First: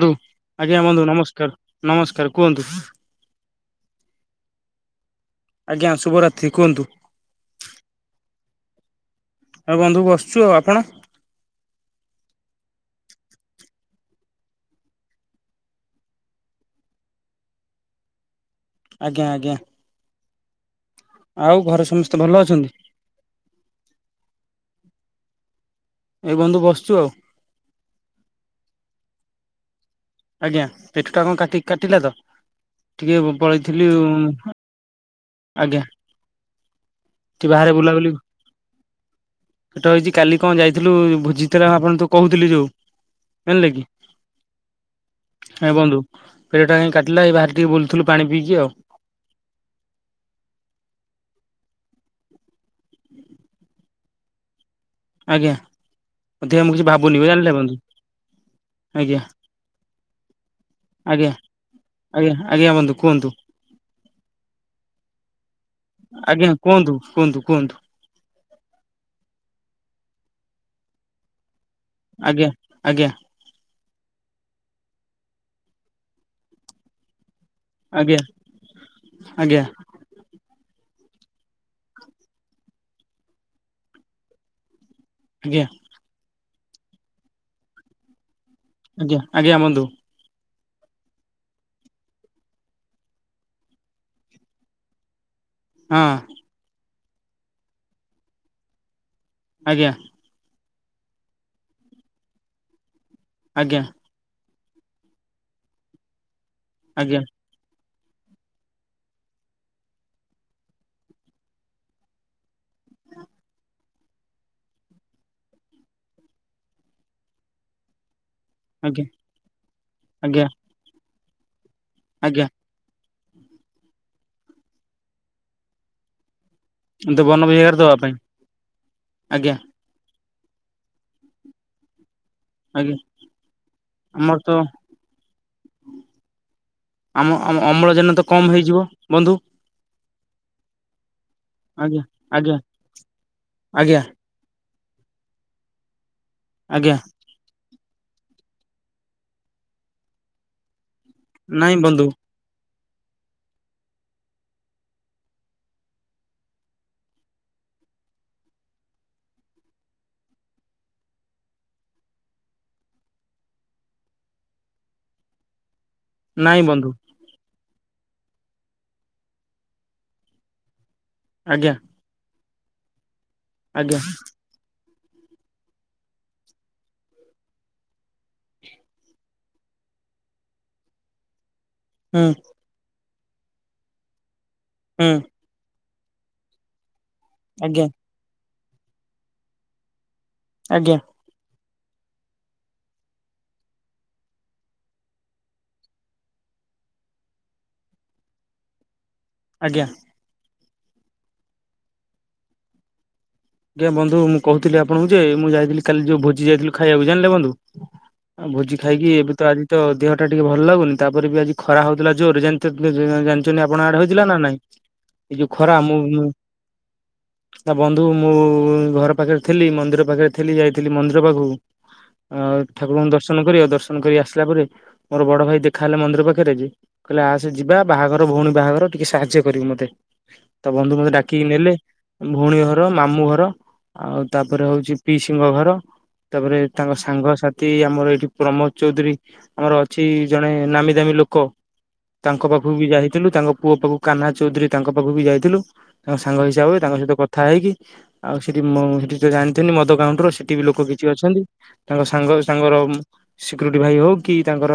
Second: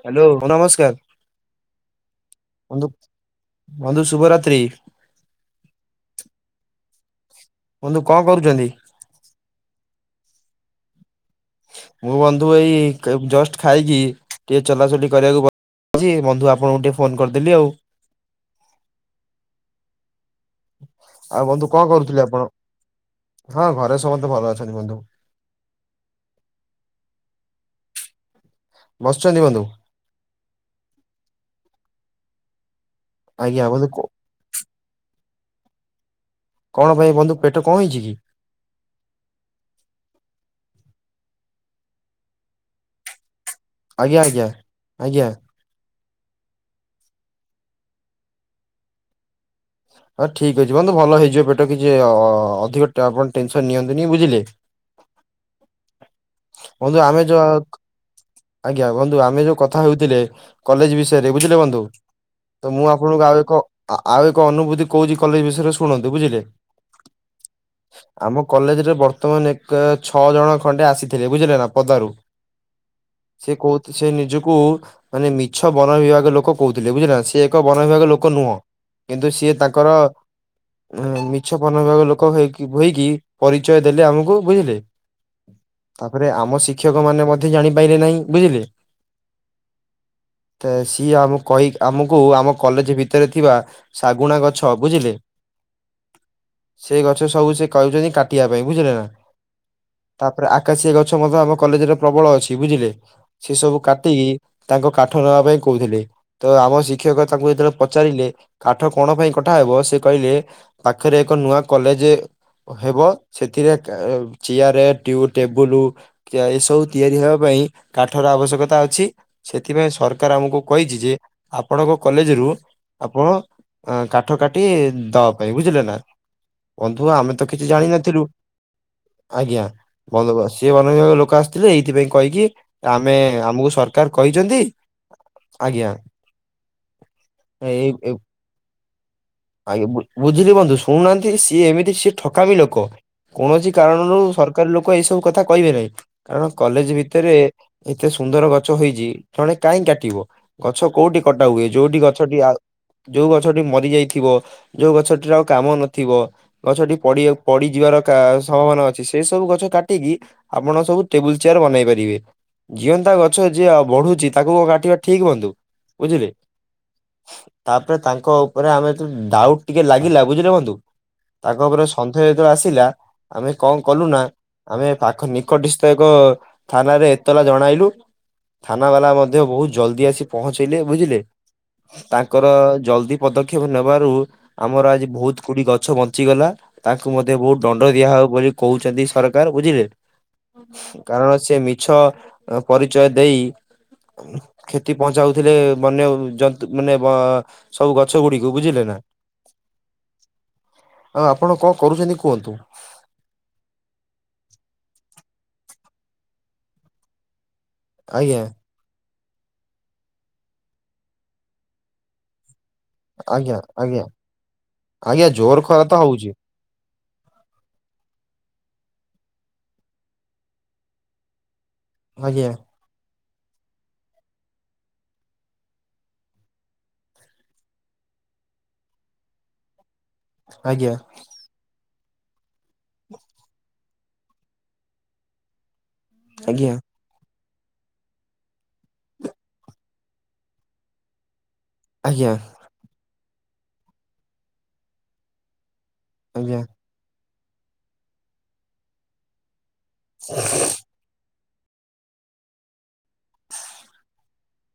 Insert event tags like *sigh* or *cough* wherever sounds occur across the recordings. ବନ୍ଧୁ ହ୍ୟାଲୋ ଆଜ୍ଞା ନମସ୍କାର ବନ୍ଧୁ ନମସ୍କାର ନମସ୍କାର କୁହନ୍ତୁ। ମଧୁ ଶୁଭ ରାତ୍ରି। ଆଜ୍ଞା ଶୁଭରାତ୍ରି କୁହନ୍ତୁ। ବଂଧୁ କଣ କରୁଚନ୍ତି? ଆଉ ବନ୍ଧୁ ବସୁଚୁ ଆଉ ଆପଣ? ମୁଁ ବନ୍ଧୁ ଏଇ ଜଷ୍ଟ ଖାଇକି ଟିକେ ଚଲାଚଲି କରିବାକୁ ବା ବନ୍ଧୁ ଆପଣଙ୍କୁ ଗୋଟେ ଫୋନ କରିଦେଲି ଆଉ। ଆଜ୍ଞା ଆଜ୍ଞା। ଆଉ ବନ୍ଧୁ ଘରେ କଣ ସମସ୍ତେ କରୁଥିଲେ ଭଲ ଆପଣ? ଅଛନ୍ତି? ହଁ ଘରେ ସମସ୍ତେ ଭଲ ଅଛନ୍ତି ବନ୍ଧୁ। ଏଇ ବନ୍ଧୁ ବସୁଚୁ ଆଉ। ବସିଚନ୍ତି ବନ୍ଧୁ। ଆଜ୍ଞା ପେଟ ଟା କଣ କାଟି କାଟିଲା ତ ଟିକେ ଆଜ୍ଞା ବନ୍ଧୁ ପଳେଇଥିଲି। କ ଆଜ୍ଞା। କଣ ପାଇଁ ବନ୍ଧୁ ସେ ପେଟ ବାହାରେ କଣ ହେଇଛି ବୁଲାବୁଲି କି ସେଟା ହେଇଚି କାଲି କଣ ଯାଇଥିଲୁ ବୁଝିଥିଲା ଆପଣ ତୁ କହୁଥିଲି ଯୋଉ। ଜାଣିଲେ କି ଆଜ୍ଞା ଆଜ୍ଞା ଆଜ୍ଞା। ଏ ବନ୍ଧୁ ପେଟ ଟା କାଟିଲା ଏଇ ବାହାରେ ଟିକେ ବୁଲୁଥିଲୁ ପାଣି ପିଇକି ଆଉ। ହଁ ଠିକ ଅଛି ବନ୍ଧୁ ଭଲ ହେଇଯିବ ପେଟ କିଛି ଅଧିକ ଆପଣ ଟେନସନ ନିଅନ୍ତୁନି ବୁଝିଲେ। ଆଜ୍ଞା ଅଧିକା ମୁଁ କିଛି ବନ୍ଧୁ ଆମେ ଭାବୁନି ଯୋଉ ଜାଣିଲେ। ଆଜ୍ଞା ବନ୍ଧୁ ଆମେ ଯୋଉ କଥା ହେଉଥିଲେ କଲେଜ ବିଷୟରେ ଆଜ୍ଞା ବୁଝିଲେ ବନ୍ଧୁ। ଆଜ୍ଞା ଆଜ୍ଞା ତ ମୁଁ ବନ୍ଧୁ ଆପଣଙ୍କୁ କୁହନ୍ତୁ ଆଉ ଏକ ଆଉ ଏକ ଅନୁଭୂତି କହୁଚି କଲେଜ ବିଷୟରେ ଶୁଣନ୍ତୁ ବୁଝିଲେ। ଆଜ୍ଞା କୁହନ୍ତୁ କୁହନ୍ତୁ କୁହନ୍ତୁ ଆମ କଲେଜରେ ବର୍ତ୍ତମାନ ଏକ ଛଅ ଜଣ ଖଣ୍ଡେ ଆସିଥିଲେ ବୁଝିଲେ ନା ପଦାରୁ ଆଜ୍ଞା ଆଜ୍ଞା ସେ କହୁଥି ସେ ନିଜକୁ ମାନେ ମିଛ ବନ ବିଭାଗ ଲୋକ କହୁଥିଲେ ବୁଝିଲେ ନା, ସେ ଏକ ବନ ବିଭାଗ ଆଜ୍ଞା ଲୋକ ନୁହଁ। କିନ୍ତୁ ସିଏ ଆଜ୍ଞା ତାଙ୍କର ମିଛ ପନ ବିଭାଗ ଲୋକ ହେ ହୋଇକି ପରିଚୟ ଦେଲେ ଆମକୁ ବୁଝିଲେ। ଆଜ୍ଞା ତାପରେ ଆମ ଶିକ୍ଷକ ମାନେ ମଧ୍ୟ ଜାଣିପାରିଲେ ନାହିଁ ବୁଝିଲେ। ଆଜ୍ଞା ଆଜ୍ଞା ବନ୍ଧୁ। ତ ସିଏ ଆମ କହି ଆମକୁ ଆମ କଲେଜ ଭିତରେ ଥିବା ଶାଗୁଣା ଗଛ ବୁଝିଲେ ହଁ। ସେ ଗଛ ସବୁ ସେ କାଉଛନ୍ତି କାଟିବା ପାଇଁ ବୁଝିଲେ ନା। ଆଜ୍ଞା। ତାପରେ ଆକାଶିଆ ଗଛ ମଧ୍ୟ ଆମ କଲେଜରେ ପ୍ରବଳ ଅଛି ବୁଝିଲେ ସେ ସବୁ ଆଜ୍ଞା କାଟିକି ତାଙ୍କ କାଠ ନେବା ପାଇଁ କହୁଥିଲେ ତ ଆମ ଆଜ୍ଞା ଶିକ୍ଷକ ତାଙ୍କୁ ଯେତେବେଳେ ପଚାରିଲେ କାଠ କଣ ପାଇଁ କଠାହବ ସେ କହିଲେ ପାଖରେ ଏକ ନୂଆ କଲେଜ ହେବ ସେଥିରେ ଚେୟାର ଟେବୁଲ ଏସବୁ ତିଆରି ହେବା ପାଇଁ ହ କା ଆବଶ୍ୟକତା ଅଛି ଆଜ୍ଞା ସେଥିପାଇଁ ସରକାର ଆମକୁ କହିଛି ଯେ ଆପଣଙ୍କ କଲେଜ ଆଜ୍ଞା ରୁ ଆପଣ କାଠ କାଟି ଦବା ପାଇଁ ବୁଝିଲେ ନା। ବନ୍ଧୁ ଆଜ୍ଞା ଆମେ ବନ ତ କିଛି ବିଭାଗରେ ଦବା ପାଇଁ ଜାଣିନଥିଲୁ ଆଜ୍ଞା। ଭଲବାସ ସି ମନ ବିଭାଗ ଲୋକ ଆସିଥିଲେ ଏଇଥିପାଇଁ କହିକି ଆଜ୍ଞା ଆମେ ଆମକୁ ସରକାର ଆମର ତ କହିଛନ୍ତି ଆଜ୍ଞା। ଆମ ଆମ ଏଇ ଏ ଅମଳଜନ ତ କମ ହେଇଯିବ ବନ୍ଧୁ। ଆଜ୍ଞା ବୁ- ବୁଝିଲି ବନ୍ଧୁ ଶୁନାହାନ୍ତି ସିଏ ଏମିତି ଆଜ୍ଞା ସି ଠକାମି ଆଜ୍ଞା ଲୋକ କୌଣସି ଆଜ୍ଞା କାରଣରୁ ସର କାର ଲୋକ ଏଇ ସବୁ କଥା କହିବେ ନାହିଁ କାରଣ କଲେଜ ଆଜ୍ଞା ଭିତରେ ଏତେ ସୁନ୍ଦର ଗଛ ହେଇଛି ଜଣେ କାହିଁ କାଟିବ ଗଛ କୋଉଠି କଟା ହୁଏ ନାଇଁ ଯୋଉଠି ବନ୍ଧୁ ଗଛଟି ଆ ଯୋଉ ଗଛଟି ମରି ଯାଇଥିବ ଯୋଉ ଗଛଟିର ଆଉ କାମ ନଥିବ ଗଛଟି ପଡି ପଡିଯିବାର ସମ୍ଭାବନା ଅଛି ସେ ସବୁ ଗଛ କାଟିକି ଆପଣ ସବୁ ଟେବୁଲ ଚେୟାର ବନେଇ ପାରିବେ। ଜିଅନ୍ତା ଗଛ ଯଏ ବଢୁଛି ତାକୁ କାଟିବା ଠିକ ବନ୍ଧୁ? ବୁଝିଲେ? ନାଇଁ ବନ୍ଧୁ ତାପରେ ତାଙ୍କ ଉପରେ ଆମେ ଡାଉଟ ଟିକେ ଲାଗିଲା ବୁଝିଲେ ବନ୍ଧୁ ତାଙ୍କ ଆଜ୍ଞା ଉପରେ ସନ୍ଧ୍ୟେ ଆସିଲା ଆମେ କଣ ଆଜ୍ଞା କଲୁ ନା ଆମେ ପାଖ ନିକଟସ୍ଥ ଏକ ଥାନାରେ ଏତଲା ଜଣାଇଲୁ। ଥାନା ବାଲା ମଧ୍ୟ ବହୁତ ଜଲ୍ଦି ଆସି ପହଞ୍ଚେଇଲେ ବୁଝିଲେ। ହୁଁ। ଜଲଦି ପଦକ୍ଷେପ ନେବାରୁ ଆମର ଆଜି ହୁଁ ବହୁତ କୋଡି ଗଛ ବଞ୍ଚିଗଲା। ତାଙ୍କୁ ମଧ୍ୟ ବହୁତ ଦଣ୍ଡ ଆଜ୍ଞା ଦିଆ ହବ ବୋଲି କହୁଛନ୍ତି ସରକାର ବୁଝିଲେ ଆଜ୍ଞା ଆଜ୍ଞା କାରଣ ସେ ମିଛ ପରିଚୟ ଦେଇ କ୍ଷତି ପହଞ୍ଚାଉଥିଲେ ବନ୍ୟ ଜନ୍ତୁ ମାନେ ବା ସବୁ ଗଛ ଗୁଡିକୁ ବୁଝିଲେ ନା। ଆଜ୍ଞା। ଆଉ ଆପଣ କଣ କରୁଛନ୍ତି କୁହନ୍ତୁ? ଆଜ୍ଞା ବନ୍ଧୁ ମୁଁ କହୁଥିଲି ଆପଣଙ୍କୁ ଯେ ମୁଁ ଯାଇଥିଲି କାଲି ଯୋଉ ଭୋଜି ଯାଇଥିଲି ଖାଇବାକୁ ଜାଣିଲେ ବନ୍ଧୁ। ଆଜ୍ଞା ଆଉ ଭୋଜି ଖାଇକି ଏବେ ତ ଆଜି ତ ଦେହ ଟା ଟିକେ ଭଲ ଲାଗୁନି। ତାପରେ ବି ଆଜି ଖରା ହୋଉଥିଲା ଜୋରରେ ଜା ଆଜ୍ଞା ଜାଣିଛନ୍ତି ଆପଣ ଆଡେ ଆଜ୍ଞା ହେଇଥିଲା ନା ନାଇଁ? ଆଜ୍ଞା ଇ ଯୋଉ ଜୋର ଖରା ତ ମୁଁ ମୁଁ ହଉଛି ଆ ବନ୍ଧୁ ମୁଁ ଘର ପାଖରେ ଥିଲି ମନ୍ଦିର ପାଖରେ ଥିଲି ଯାଇଥିଲି ମନ୍ଦିର ପାଖକୁ ଆଜ୍ଞା ଠାକୁରଙ୍କ ଦ ଦର୍ଶନ କରି ଆଉ ଦର୍ଶନ କରି ଆସିଲା ପରେ ମୋର ବଡ ଭାଇ ଦେଖା ହେଲେ ମନ୍ଦିର ପାଖରେ ଯେ କହିଲେ ଆସେ ଯିବା ବାହାଘର ଭଉଣୀ ବାହାଘର ଟିକେ ସାହାଯ୍ୟ କରିବ ମତେ। ତ ଆଜ୍ଞା ବନ୍ଧୁ ମତେ ଡାକିକି ନେଲେ ଭଉଣୀଘର, ମାମୁଁଘର ଆଉ ତାପରେ ହଉଛି ପିସିଙ୍କ ଘର। ତାପରେ ଆଜ୍ଞା ତାଙ୍କ ସାଙ୍ଗସାଥି ଆମର ଏଇଠି ପ୍ରମୋଦ ଚୌଧୁରୀ ଆମର ଅଛି ଜଣେ ନାମୀ ଦାମୀ ଲୋକ ଆଜ୍ଞା ଆଜ୍ଞା ତାଙ୍କ ପାଖକୁ ବି ଯାଇଥିଲୁ। ତାଙ୍କ ପୁଅ ପାଖକୁ କାହ୍ନା ଚୌଧୁରୀ ତାଙ୍କ ପାଖକୁ ବି ଯାଇଥିଲୁ। ତାଙ୍କ ସାଙ୍ଗ ଆଜ୍ଞା ହିସାବରେ ତାଙ୍କ ସହିତ କଥା ହେଇକି ଆଉ ସେଠି ମୁଁ ସେଠି ଜା ଥିଲି ମଦ କାଉଣ୍ଟର ସେଠି ବି ଲୋକ କିଛି ଅଛନ୍ତି। ତାଙ୍କ ସାଙ୍ଗ ତାଙ୍କର ସିକ୍ୟୁରିଟି ଭାଇ ହଉ କି ତାଙ୍କର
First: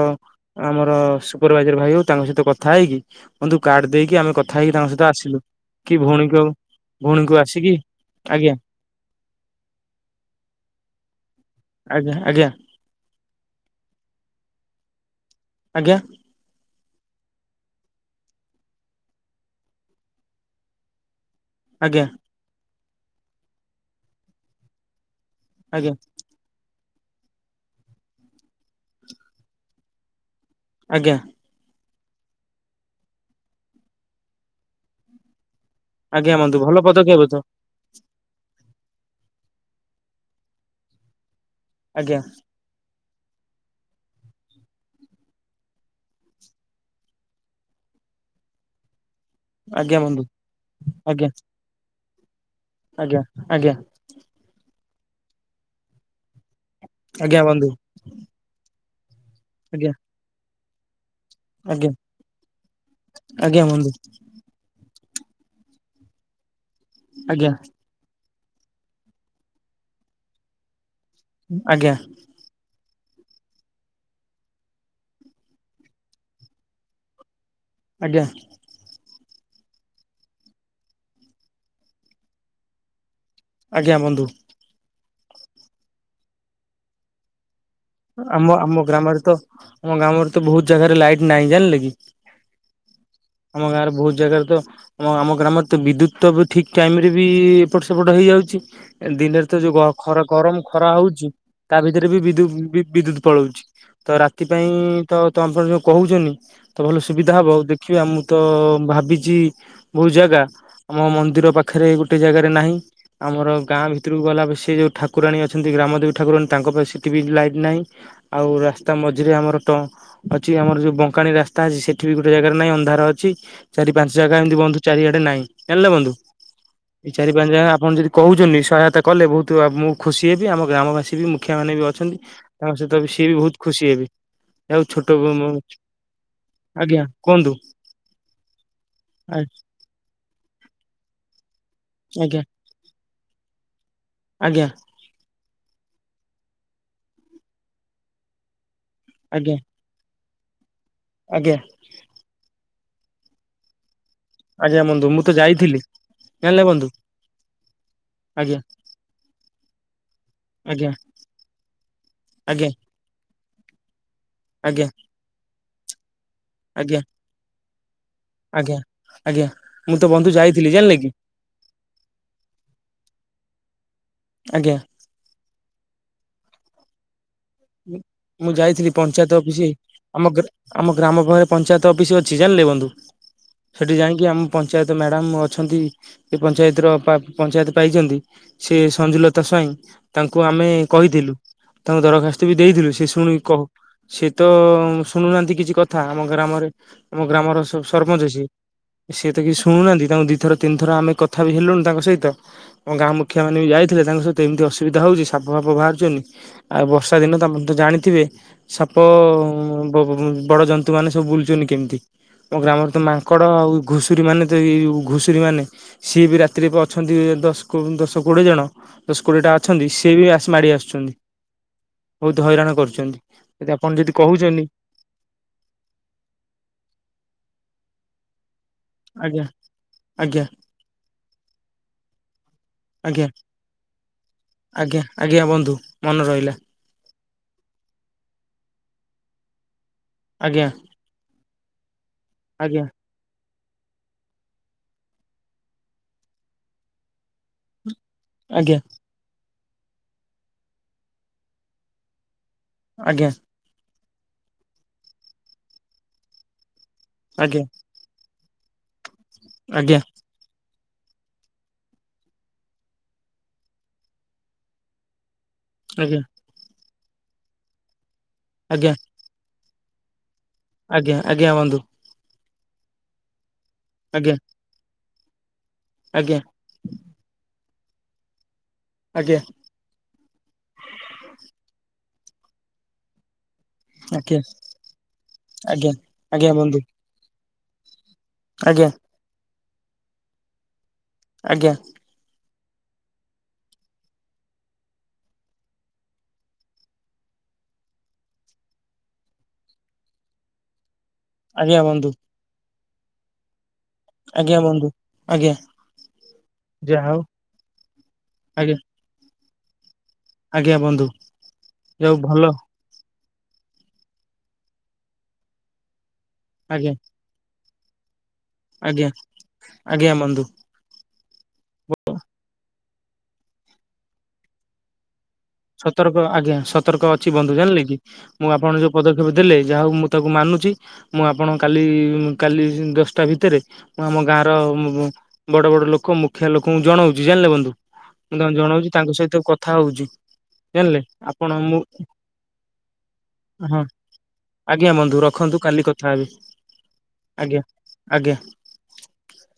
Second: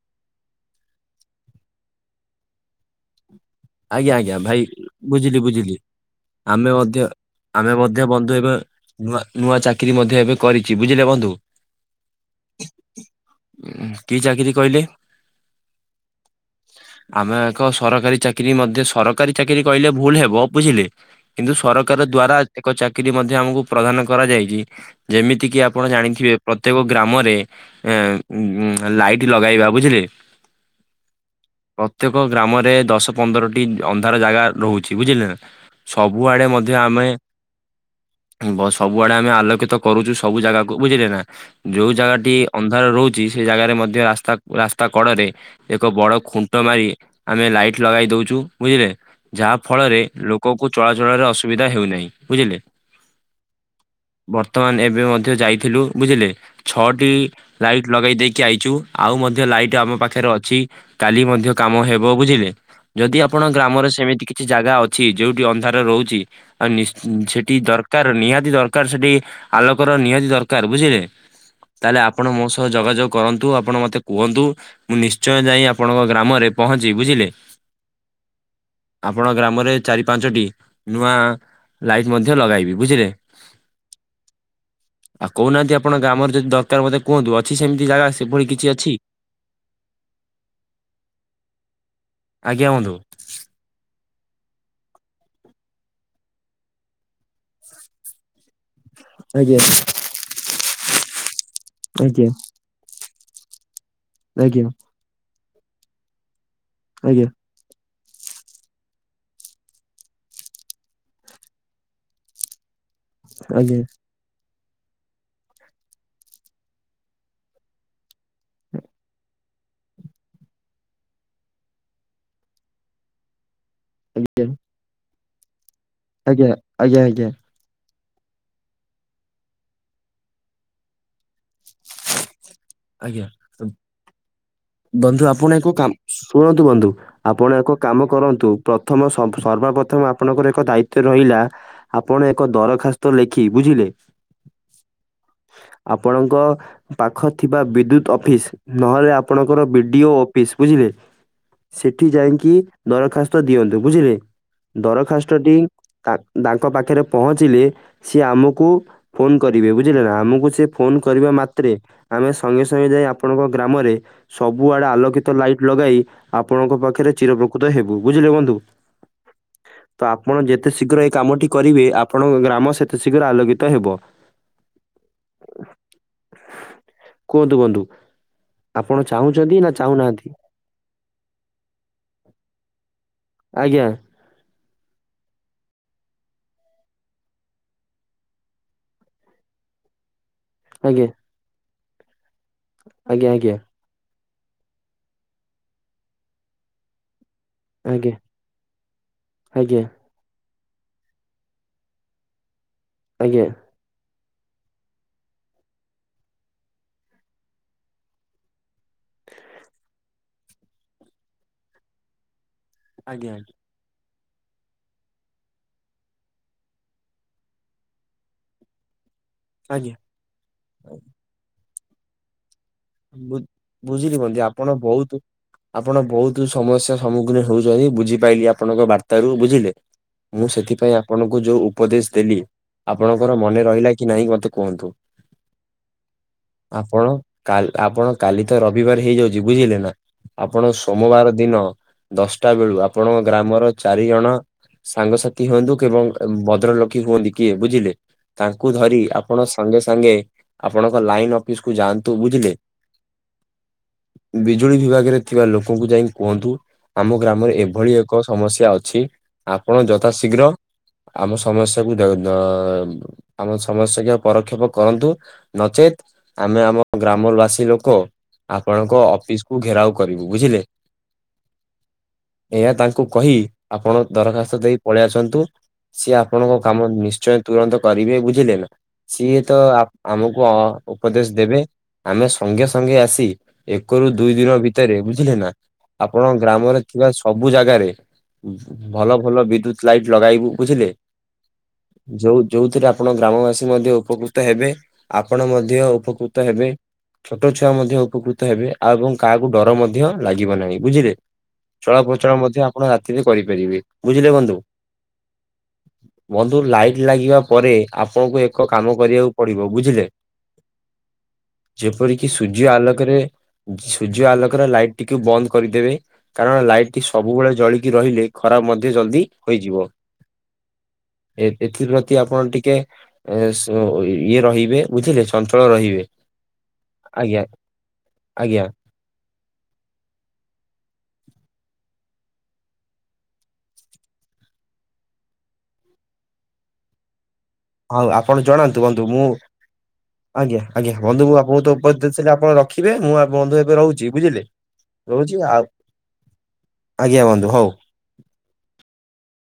ଆମର ସୁପରଭାଇଜର ଭାଇ ହଉ ତାଙ୍କ ସହିତ କଥା ହେଇକି କୁନ୍ତୁ କାର୍ଡ଼ ଆଜ୍ଞା ଦେଇକି ଆମେ ଆଜ୍ଞା କଥା ଭାଇ ହେଇକି ତାଙ୍କ ସହିତ ବୁଝିଲି ଆସିଲୁ। ବୁଝିଲି। କି ଭଉଣୀଙ୍କ ଆମେ ମଧ୍ୟ ଭଉଣୀଙ୍କୁ ଆମେ ଆସିକି ମଧ୍ୟ ବନ୍ଧୁ ଆଜ୍ଞା ଏବେ ନୂଆ ନୂଆ ଚାକିରି ମଧ୍ୟ ଏବେ କରିଚି ବୁଝିଲେ ବନ୍ଧୁ। ଆଜ୍ଞା ଆଜ୍ଞା କି ଚାକିରି କହିଲେ? ଆଜ୍ଞା ଆମେ ଏକ ସରକାରୀ ଚାକି କିରୀ ମଧ୍ୟ ସରକାରୀ ଚାକିରୀ କହିଲେ ଭୁଲ ହେବ ବୁଝିଲେ କିନ୍ତୁ ଆଜ୍ଞା ସରକାର ଦ୍ଵାରା ଚାକିରି ମଧ୍ୟ ଆମକୁ ପ୍ରଦାନ କରାଯାଇଛି। ଯେମିତି କିି ଆପଣ ଆଜ୍ଞା ଜାଣିଥିବେ ପ୍ରତ୍ୟେକ ଗ୍ରାମରେ ଏ ଉଁ ଲାଇଟ୍ ଲଗାଇବା ବୁଝିଲେ। ଆଜ୍ଞା। ପ୍ରତ୍ୟେକ ଗ୍ରାମରେ ଦଶ ପନ୍ଦରଟି ଅନ୍ଧାର ଜାଗା ରହୁଚି ବୁଝିଲେ ନା। ଆଜ୍ଞା ସବୁଆଡେ ବନ୍ଧୁ ମଧ୍ୟ ଭଲ ଆମେ ପଦକ୍ଷେପ ତ ସବୁଆଡେ ଆମେ ଆଲୋକି ତ କରୁଚୁ ସବୁ ଜାଗାକୁ ବୁଝିଲେ ନା ଯୋଉ ଜାଗା ଆଜ୍ଞା ଟି ଅନ୍ଧାର ରହୁ ଛି ସେ ଜାଗାରେ ମଧ୍ୟ ରାସ୍ତା ରାସ୍ତା କଡ଼ରେ ଏକ ବଡ଼ ଖୁଣ୍ଟ ମାରି ଆମେ ଲାଇ ଟ ଲଗାଇ ଦଉଚୁ ବୁଝିଲେ। ଯାହା ଆଜ୍ଞା ଫଳରେ ବନ୍ଧୁ ଲୋକଙ୍କୁ ଚଳାଚଳରେ ଆଜ୍ଞା ଅସୁବିଧା ହେଉନାହିଁ ବୁଝିଲେ। ଆଜ୍ଞା, ଆଜ୍ଞା। ଏ ମଧ୍ୟ ଯାଇଥିଲୁ ବୁଝିଲେ, ଛଅଟି ଆଜ୍ଞା ବନ୍ଧୁ ଲାଇଟ ଲଗେଇ ଦେଇକି ଆଇଛୁ ଆଉ ମ ଧ୍ୟ ଲାଇଟ ଆଜ୍ଞା। ଆମ ପାଖରେ ଅଛି। କାଲି ମଧ୍ୟ କାମ ଆଜ୍ଞା ହେବ ବୁଝିଲେ। ଯଦି ଆପଣଙ୍କ ଆଜ୍ଞା ଗ୍ରାମରେ ବନ୍ଧୁ ସେମିତି କିଛି ଜାଗା ଅଛି ଯୋଉଠି ଅନ୍ଧାରରେ ରହୁଚି ଆଉ ନିଶ ଆଜ୍ଞା ସେଠି ଦରକାର ନିହାତି ଦରକାର ସେଠି ଆଲୋକର ନିହାତି ଦରକାର ବୁଝିଲେ। ଆଜ୍ଞା ତାହେଲେ ଆପଣ ମୋ ସହ ଯୋଗାଯୋଗ କରନ୍ତୁ, ଆପଣ ମତେ କୁହନ୍ତୁ। ମୁଁ ନିଶ୍ଚୟ ଯାଇ ଆପଣଙ୍କ ଗ୍ରାମରେ ପହଞ୍ଚି ବୁଝିଲେ। ଆଜ୍ଞା। ଆପଣ ଗ୍ରାମରେ ଚାରି ପାଞ୍ଚଟି ନୂଆ ଲାଇଟ୍ ମଧ୍ୟ ଲଗାଇବି ବୁଝିଲେ। ଆଜ୍ଞା ବନ୍ଧୁ। ଆଉ କହୁନାହାନ୍ତି ଆପଣ ଗ୍ରାମରେ ଯଦି ଦରକାର ମତେ କୁହନ୍ତୁ ଅ ଆମ ଆମ ଗ୍ରାମରେ ତ ଆମ ଗ୍ରାମରେ ତ ବହୁତ ଜାଗାରେ ଲାଇଟ ନାହିଁ, ଜାଣିଲେ କି। ଆଜ୍ଞା ବନ୍ଧୁ। ଆମ ଗାଁରେ ବହୁତ ଜାଗାରେ ତ ଆମ ଆମ ଗ୍ରାମରେ ତ ବିଦ୍ୟୁତ ତ ଠିକ ଟାଇମ ରେ ବି ଏପଟ ସେପଟ ହେଇ ଯାଉଚି। ଦିନରେ ତ ଯୋଉ ଖରା ଗରମ ଖରା ହଉଚି। ତା ଭିତରେ ଆଜ୍ଞା ବିଦ୍ୟୁ ବି ବିଦ୍ୟୁତ୍ ପଳଉଚି। ତ ରାତି ପାଇଁ ତ ତମପର ଯୋ କହୁଛନ୍ତି ତ ଭଲ ଆଜ୍ଞା ସୁବିଧା ହବ ଦେଖ ଦେଖିବା ମୁଁ ତ ଭାବିଛି ବହୁତ ଜାଗା ଆମ ମନ୍ଦିର ପାଖରେ ଗୋଟେ ଜାଗାରେ ନାହିଁ। ଆମର ଆଜ୍ଞା ଆଜ୍ଞା ଗାଁ ଭିତରକୁ ଗଲା ପସି ସେ ଯେଉଁ ଠାକୁରାଣୀ ଅଛନ୍ତି ଗ୍ରାମଦେବ ଠାକୁରାଣୀ ତାଙ୍କ ପାଇଁ ସଟିଭି ଲାଇଟ ନାହିଁ। ଆଉ ରାସ୍ତା ମଝିରେ ଆମର ତ ଅଛି ଆମର ଯୋଉ ବଙ୍କାନୀ ରାସ୍ତା ଅଛି ସେଠି ବି ଗୋଟେ ଜାଗାରେ ନାଇଁ ଅନ୍ଧାର ଅଛି। ଚାରି ପାଞ୍ଚ ଜାଗା ଏମତି ବନ୍ଦ ଚାରିଆଡେ ନାଇଁ। ଜାଣିଲେ ବନ୍ଧୁ ଆଜ୍ଞା ଆଜ୍ଞା ଏଇ ଆଜ୍ଞା। ଚାରି ପାଞ୍ଚ ଜାଗା ଆପଣ ଯଦି କହୁଚନ୍ତି ସହାୟତା କଲେ ବହୁତ ମୁଁ ଖୁସି ହେବି ଆମ ଗ୍ରାମବାସୀ ବି ମୁଖିଆ ମାନେ ବି ଅଛନ୍ତି ତାଙ୍କ ସହିତ ତ ସିଏ ଆଜ୍ଞା। ବି ବହୁତ ଖୁସି ହେବେ, ଆଉ ଛୋଟ ବନ୍ଧୁ ଆପଣ ଏକ କାମ ଶୁଣନ୍ତୁ ବନ୍ଧୁ। ଆଜ୍ଞା। କୁହନ୍ତୁ ଆପଣ ଏକ କାମ କରନ୍ତୁ ପ୍ରଥମ ସର୍ବ ଆଜ୍ଞା। ସର୍ବପ୍ରଥମେ ଆପଣଙ୍କର ଏକ ଦାୟିତ୍ୱ ରହିଲା। ଆପଣ ଆଜ୍ଞା ଏକ ଦରଖାସ୍ତ ଲେଖି ବୁଝିଲେ। ଆଜ୍ଞା ଆପଣଙ୍କ ପାଖ ଥିବା ବିଦ୍ୟୁତ ଅଫିସ ନହେଲେ ଆପଣଙ୍କର ବି ଡି ଓ ବୁଝିଲେ ଆଜ୍ଞା ସେଠି ଯାଇକି ଦରଖାସ୍ତ ଦିଅନ୍ତୁ ବୁଝିଲେ। ଆଜ୍ଞା ବନ୍ଧୁ ମୁଁ ତ ଦରଖାଷ୍ଟ ଟି ଯାଇଥିଲି ତାଙ୍କ୍ ଜାଣିଲେ ତାଙ୍କ ବନ୍ଧୁ ପାଖରେ ପହଞ୍ଚିଲେ ସେ ଆଜ୍ଞା ଆମକୁ ଫୋନ କରିବେ ବୁଝିଲେ ନା ଆମକୁ ସେ ଆଜ୍ଞା। ଫୋନ କରିବା ମାତ୍ରେ ଆମେ ସଙ୍ଗେ ଆଜ୍ଞା ସଙ୍ଗେ ଯାଇ ଆପଣଙ୍କ ଗ୍ରାମରେ ସବୁ ଆଜ୍ଞା ଆଡେ ଆଲୋକିତ ଲାଇଟ ଲଗାଇ ଆପଣଙ୍କ ଆଜ୍ଞା ପାଖରେ ଚିରଉପକୃତ ହେବୁ ବୁଝିଲେ ବନ୍ଧୁ। ଆଜ୍ଞା ଆଜ୍ଞା ମୁଁ ତ ବନ୍ଧୁ ଆପଣ ଯେତେ ଯାଇଥିଲି ଜାଣିଲେ ଶୀଘ୍ର କି ଏଇ କାମ ଟି କରିବେ ଆପଣଙ୍କ ଗ୍ରାମ ସେତେ ଶୀଘ୍ର ଆଲୋକିତ ହେବ। ଆଜ୍ଞା। *inaudible* କୁହନ୍ତୁ ବନ୍ଧୁ ମୁଁ ଯାଇଥିଲି ଆପଣ ପଞ୍ଚାୟତ ଚାହୁଁଛନ୍ତି ଅଫିସ ନା ଚାହୁଁନାହାନ୍ତି? ଆମ-ଆମ ଗ୍ରାମ ପାଖରେ ପଞ୍ଚାୟତ ଅଫିସ ଅଛି ଜାଣିଲ। ଲେ ବନ୍ଧୁ ଆଜ୍ଞା ସେଠି ଯାଇକି ଆମ ପଞ୍ଚାୟତ ମ୍ୟାଡାମ ଅଛନ୍ତି ପଞ୍ଚାୟତର ପଞ୍ଚାୟତ ପାଇଛନ୍ତି ସେ ସଂଜୁଲତା ସ୍ୱାଇଁ ତାଙ୍କୁ ଆମେ ଆଜ୍ଞା କହିଥିଲୁ ତାଙ୍କୁ ଦରଖାସ୍ତ ବି ଦେଇଥିଲୁ ସେ ଆଜ୍ଞା ଶୁଣିକି ଆଜ୍ଞା କହୁ ସେ ତ ଶୁଣୁନାହାନ୍ତି କିଛି କଥା ଆମ ଗ୍ରାମରେ ଆମ ଗ୍ରାମର ସବୁ ଆଜ୍ଞା ସରପଞ୍ଚ ଅଛି ସିଏ ତ କିଛି ଆଜ୍ଞା ଶୁଣୁନାହାନ୍ତି ତାଙ୍କୁ ଦି ଥର ତିନିଥର ଆମେ କଥା ବି ହେଲୁଣି ତାଙ୍କ ସହିତ ଆମ ଗାଁ ମୁଖିଆ ଆଜ୍ଞା। ମାନେ ବି ଯାଇଥିଲେ ତାଙ୍କ ସହିତ ଏମିତି ଅସୁବିଧା ହଉଛି ସାପ ଫାପ ବାହାରୁଛନ୍ତିି ଆଉ ବସିତେ ସା ଦିନ ତ ତ ଜାଣିଥିବେ ସାପ ବଡ ଜନ୍ତୁ ମାନେ ସବୁ ବୁଲୁଛନ୍ତି କେମିତି ମୋ ଗ୍ରାମରେ ତ ଆଜ୍ଞା ମାଙ୍କଡ ଆଉ ଘୁଷ୍ ଷୁରୀ ମାନେ ତ ଘୁଷୁରୀ ମାନେ ସିଏ ବି ରାତିରେ ଅଛନ୍ତି ଦଶ ଦଶ କୋଡିଏ ଜଣ ଦଶ କୋଡ଼ିଏଟା ଅଛନ୍ତି ଆଜ୍ଞା ସିଏ ବି ଆସ୍ ମାଡ଼ି ଆସୁଛନ୍ତି ବହୁତ ହଇରାଣ କରୁଛନ୍ତି। ବୁଝ୍ ଯଦି ଆପଣ ଯଦି ବୁଝିଲି ବନ୍ଧୁ କହୁଛନ୍ତି ଆପଣ ବହୁତ ଆପଣ ବହୁତ ସମସ୍ୟା ସମ୍ମୁଖୀନ ହଉଛନ୍ତି ବୁଝି ଆପଣଙ୍କ ବାର୍ତ୍ତା ରୁ ଆଜ୍ଞା ବୁଝିଲେ ଆଜ୍ଞା ମୁଁ ସେଥିପାଇଁ ଆପଣଙ୍କୁ ଯୋଉ ଉପଦେଶ ଦେଲି ଆଜ୍ଞା ଆପଣଙ୍କର ମନେ ରହିଲା କି ନାଇଁ ମତେ କୁହନ୍ତୁ। ଆଜ୍ଞା ଆଜ୍ଞା ବୁନ୍ଧୁ ମନେ ରହିଲା। ଆପଣ କା ଆପଣ କାଲି ତ ରବିବାର ହେଇଯାଉଛି ବୁଝିଲେ ନା। ଆଜ୍ଞା ଆପଣ ସୋମବାର ଦିନ ଦଶଟା ବେଳୁ ଆଜ୍ଞା ଆପଣଙ୍କ ଗ୍ରାମର ଚାରି ଜଣ ସାଙ୍ଗସାଥି ହୁଅନ୍ତୁ କି ଏବଂ ଭଦ୍ରଲକୀ ହୁଅନ୍ତି କିଏ ବୁଝିଲେ। ତାଙ୍କୁ ଆଜ୍ଞା ଧରି ଆପଣ ସାଙ୍ଗେ-ସାଙ୍ଗେ ଆପଣଙ୍କ ଲାଇନ ଅଫିସ କୁ ଯାଆନ୍ତୁ ବୁଝିଲେ। ଆଜ୍ଞା। ବିଜୁଳି ବିଭାଗରେ ଥିବା ଲୋକଙ୍କୁ ଯାଇ କୁହନ୍ତୁ ଆମ ଗ୍ରାମରେ ଆଜ୍ଞା ଏଭଳି ଏକ ସମସ୍ୟା ଅଛି ଆପଣ ଆଜ୍ଞା ଯଥା ଶୀଘ୍ର ଆମ ସମସ୍ୟାକୁ ଆମ ସମସ୍ୟାକୁ ପରକ୍ଷେପ କରନ୍ତୁ। ନଚେତ୍ ଆଜ୍ଞା ଆଜ୍ଞା ଆମେ ଆମ ଗ୍ରାମବାସୀ ଲୋକ ଆପଣଙ୍କ ଅଫିସକୁୁ ଘେରାଉ କରିବୁ। ବୁଝିଲେ। ଆଜ୍ଞା-ଆଜ୍ଞା ବନ୍ଧୁ। ଏହା ତାଙ୍କୁ କହି ଆପଣ ଆଜ୍ଞା ଦରଖାସ୍ତ ଦେଇ ପଳେଇ ଆସନ୍ତୁ। ସିଏ ଆଜ୍ଞା ଆପଣଙ୍କ କାମ ନିଶ୍ଚୟ ତୁରନ୍ତ କରିବେ ବୁଝିଲେ ନା। ଆଜ୍ଞା ସିଏ ତ ଆମକୁ ଉପଦେଶ ଦେବେ ଆମେ ସଙ୍ଗେ-ସଙ୍ଗେ ଆସି ଏକରୁ ଦୁଇ ଆଜ୍ଞା ଦିନ ଭିତରେ ବୁଝିଲେ ନା ଆଜ୍ଞା ଆପଣ ଆଜ୍ଞା ବନ୍ଧୁ ଗ୍ରାମରେ ଥିବା ସବୁ ଜାଗାରେ ଆଜ୍ଞା ଭଲ-ଭଲ ବିଦ୍ୟୁତ ଲାଇଟ ଲଗାଇବୁ ବୁଝିଲେ। ଆଜ୍ଞା। ଯୋଉ ଯୋଉଥିରେ ଆପଣ ଗ୍ରାମବାସୀ ମଧ୍ୟ ଉପକୃତ ହେବେ। ଆପଣ ମଧ୍ୟ ଉପକୃତ ହେବେ। ଛୋଟ ଛୁଆ ମଧ୍ୟ ଉପକୃତ ହେବେ। ଆଉ ଏବଂ କାହାକୁ ଡର ମଧ୍ୟ ଲାଗିବ ନାହିଁ ବୁଝିଲେ। ଆଜ୍ଞା ବନ୍ଧୁ ଚଳପଚଳ ମଧ୍ୟ ଆପଣ ରାତିରେ କରିପାରିବେ। ଆଜ୍ଞା ବନ୍ଧୁ ଆଜ୍ଞା। ବନ୍ଧୁ ଲାଇଟ ଯାହା ହଉ ଲାଗିବା ପରେ ଆପଣଙ୍କୁ ଏକ ଆଜ୍ଞା କାମ କରିବାକୁ ପଡିବ ବୁଝିଲେ। ଆଜ୍ଞା ବନ୍ଧୁ। ଯାଉ ଯେପରିକି ଭଲ ସୂର୍ଯ୍ୟ ଆଲୋକରେ ସୂର୍ଯ୍ୟ ଆଲୋକରେ ଲାଇଟ ଟିକୁ ବନ୍ଦ କରିଦେବେ କାରଣ ଲାଇଟ ଆଜ୍ଞା ଟି ସବୁବେଳେ ଜଳିକି ରହିଲେ ଖରାପ ମଧ୍ୟ ଆଜ୍ଞା ଜଲଦି ହୋଇଯିବ ଆଜ୍ଞା ବନ୍ଧୁ ଏ-ଏଥିପ୍ରତି ଆପଣ ଟିକେ ଏ ସ ଇଏ ରହିବେ ବୁଝିଲେ ଚଞ୍ଚଳ ରହିବେ ସତର୍କ ଆଜ୍ଞା ସତର୍କ ଅଛି ଆଜ୍ଞା ବନ୍ଧୁ ଜାଣିଲେ କି ମୁଁ ଆଜ୍ଞା। ଆପଣ ଯୋଉ ପଦକ୍ଷେପ ଦେଲେ ଯାହାଉ ମୁଁ ତାକୁ ମାନୁଛି ମୁଁ ଆପଣ କାଲି କାଲି ଦଶଟା ଭିତରେ ମୁଁ ଆମ ଗାଁର ବଡ଼-ବଡ଼ ଲୋକ ମୁଖିଆ ଲୋକଙ୍କୁ ଜଣାଉଛି। ଜାଣିଲେ ବନ୍ଧୁ ହଉ ଆପଣ ମୁଁ ତାଙ୍କୁ ଜଣାନ୍ତୁ ଜଣଉଛି ବନ୍ଧୁ ତାଙ୍କ ମୁଁ ସହିତ କଥା ହଉଛି। ଆଜ୍ଞା ଆଜ୍ଞା ଜାଣିଲେ ବନ୍ଧୁ ମୁଁ ଆପଣ ଆପଣକୁ ତ ଉପେଦେଶଦେଲି ଆପଣ ରଖିବେ ମୁଁ ଆ ବନ୍ଧୁ ଏବେ ହଁ ରହୁଚି ବୁଝିଲେ। ଆଜ୍ଞା ବନ୍ଧୁ ରହୁଛି ରଖନ୍ତୁ ଆଉ କାଲି କଥା ହେବି। ବନ୍ଧୁ ଆଜ୍ଞା ହଉ। ଆଜ୍ଞା। *inaudible*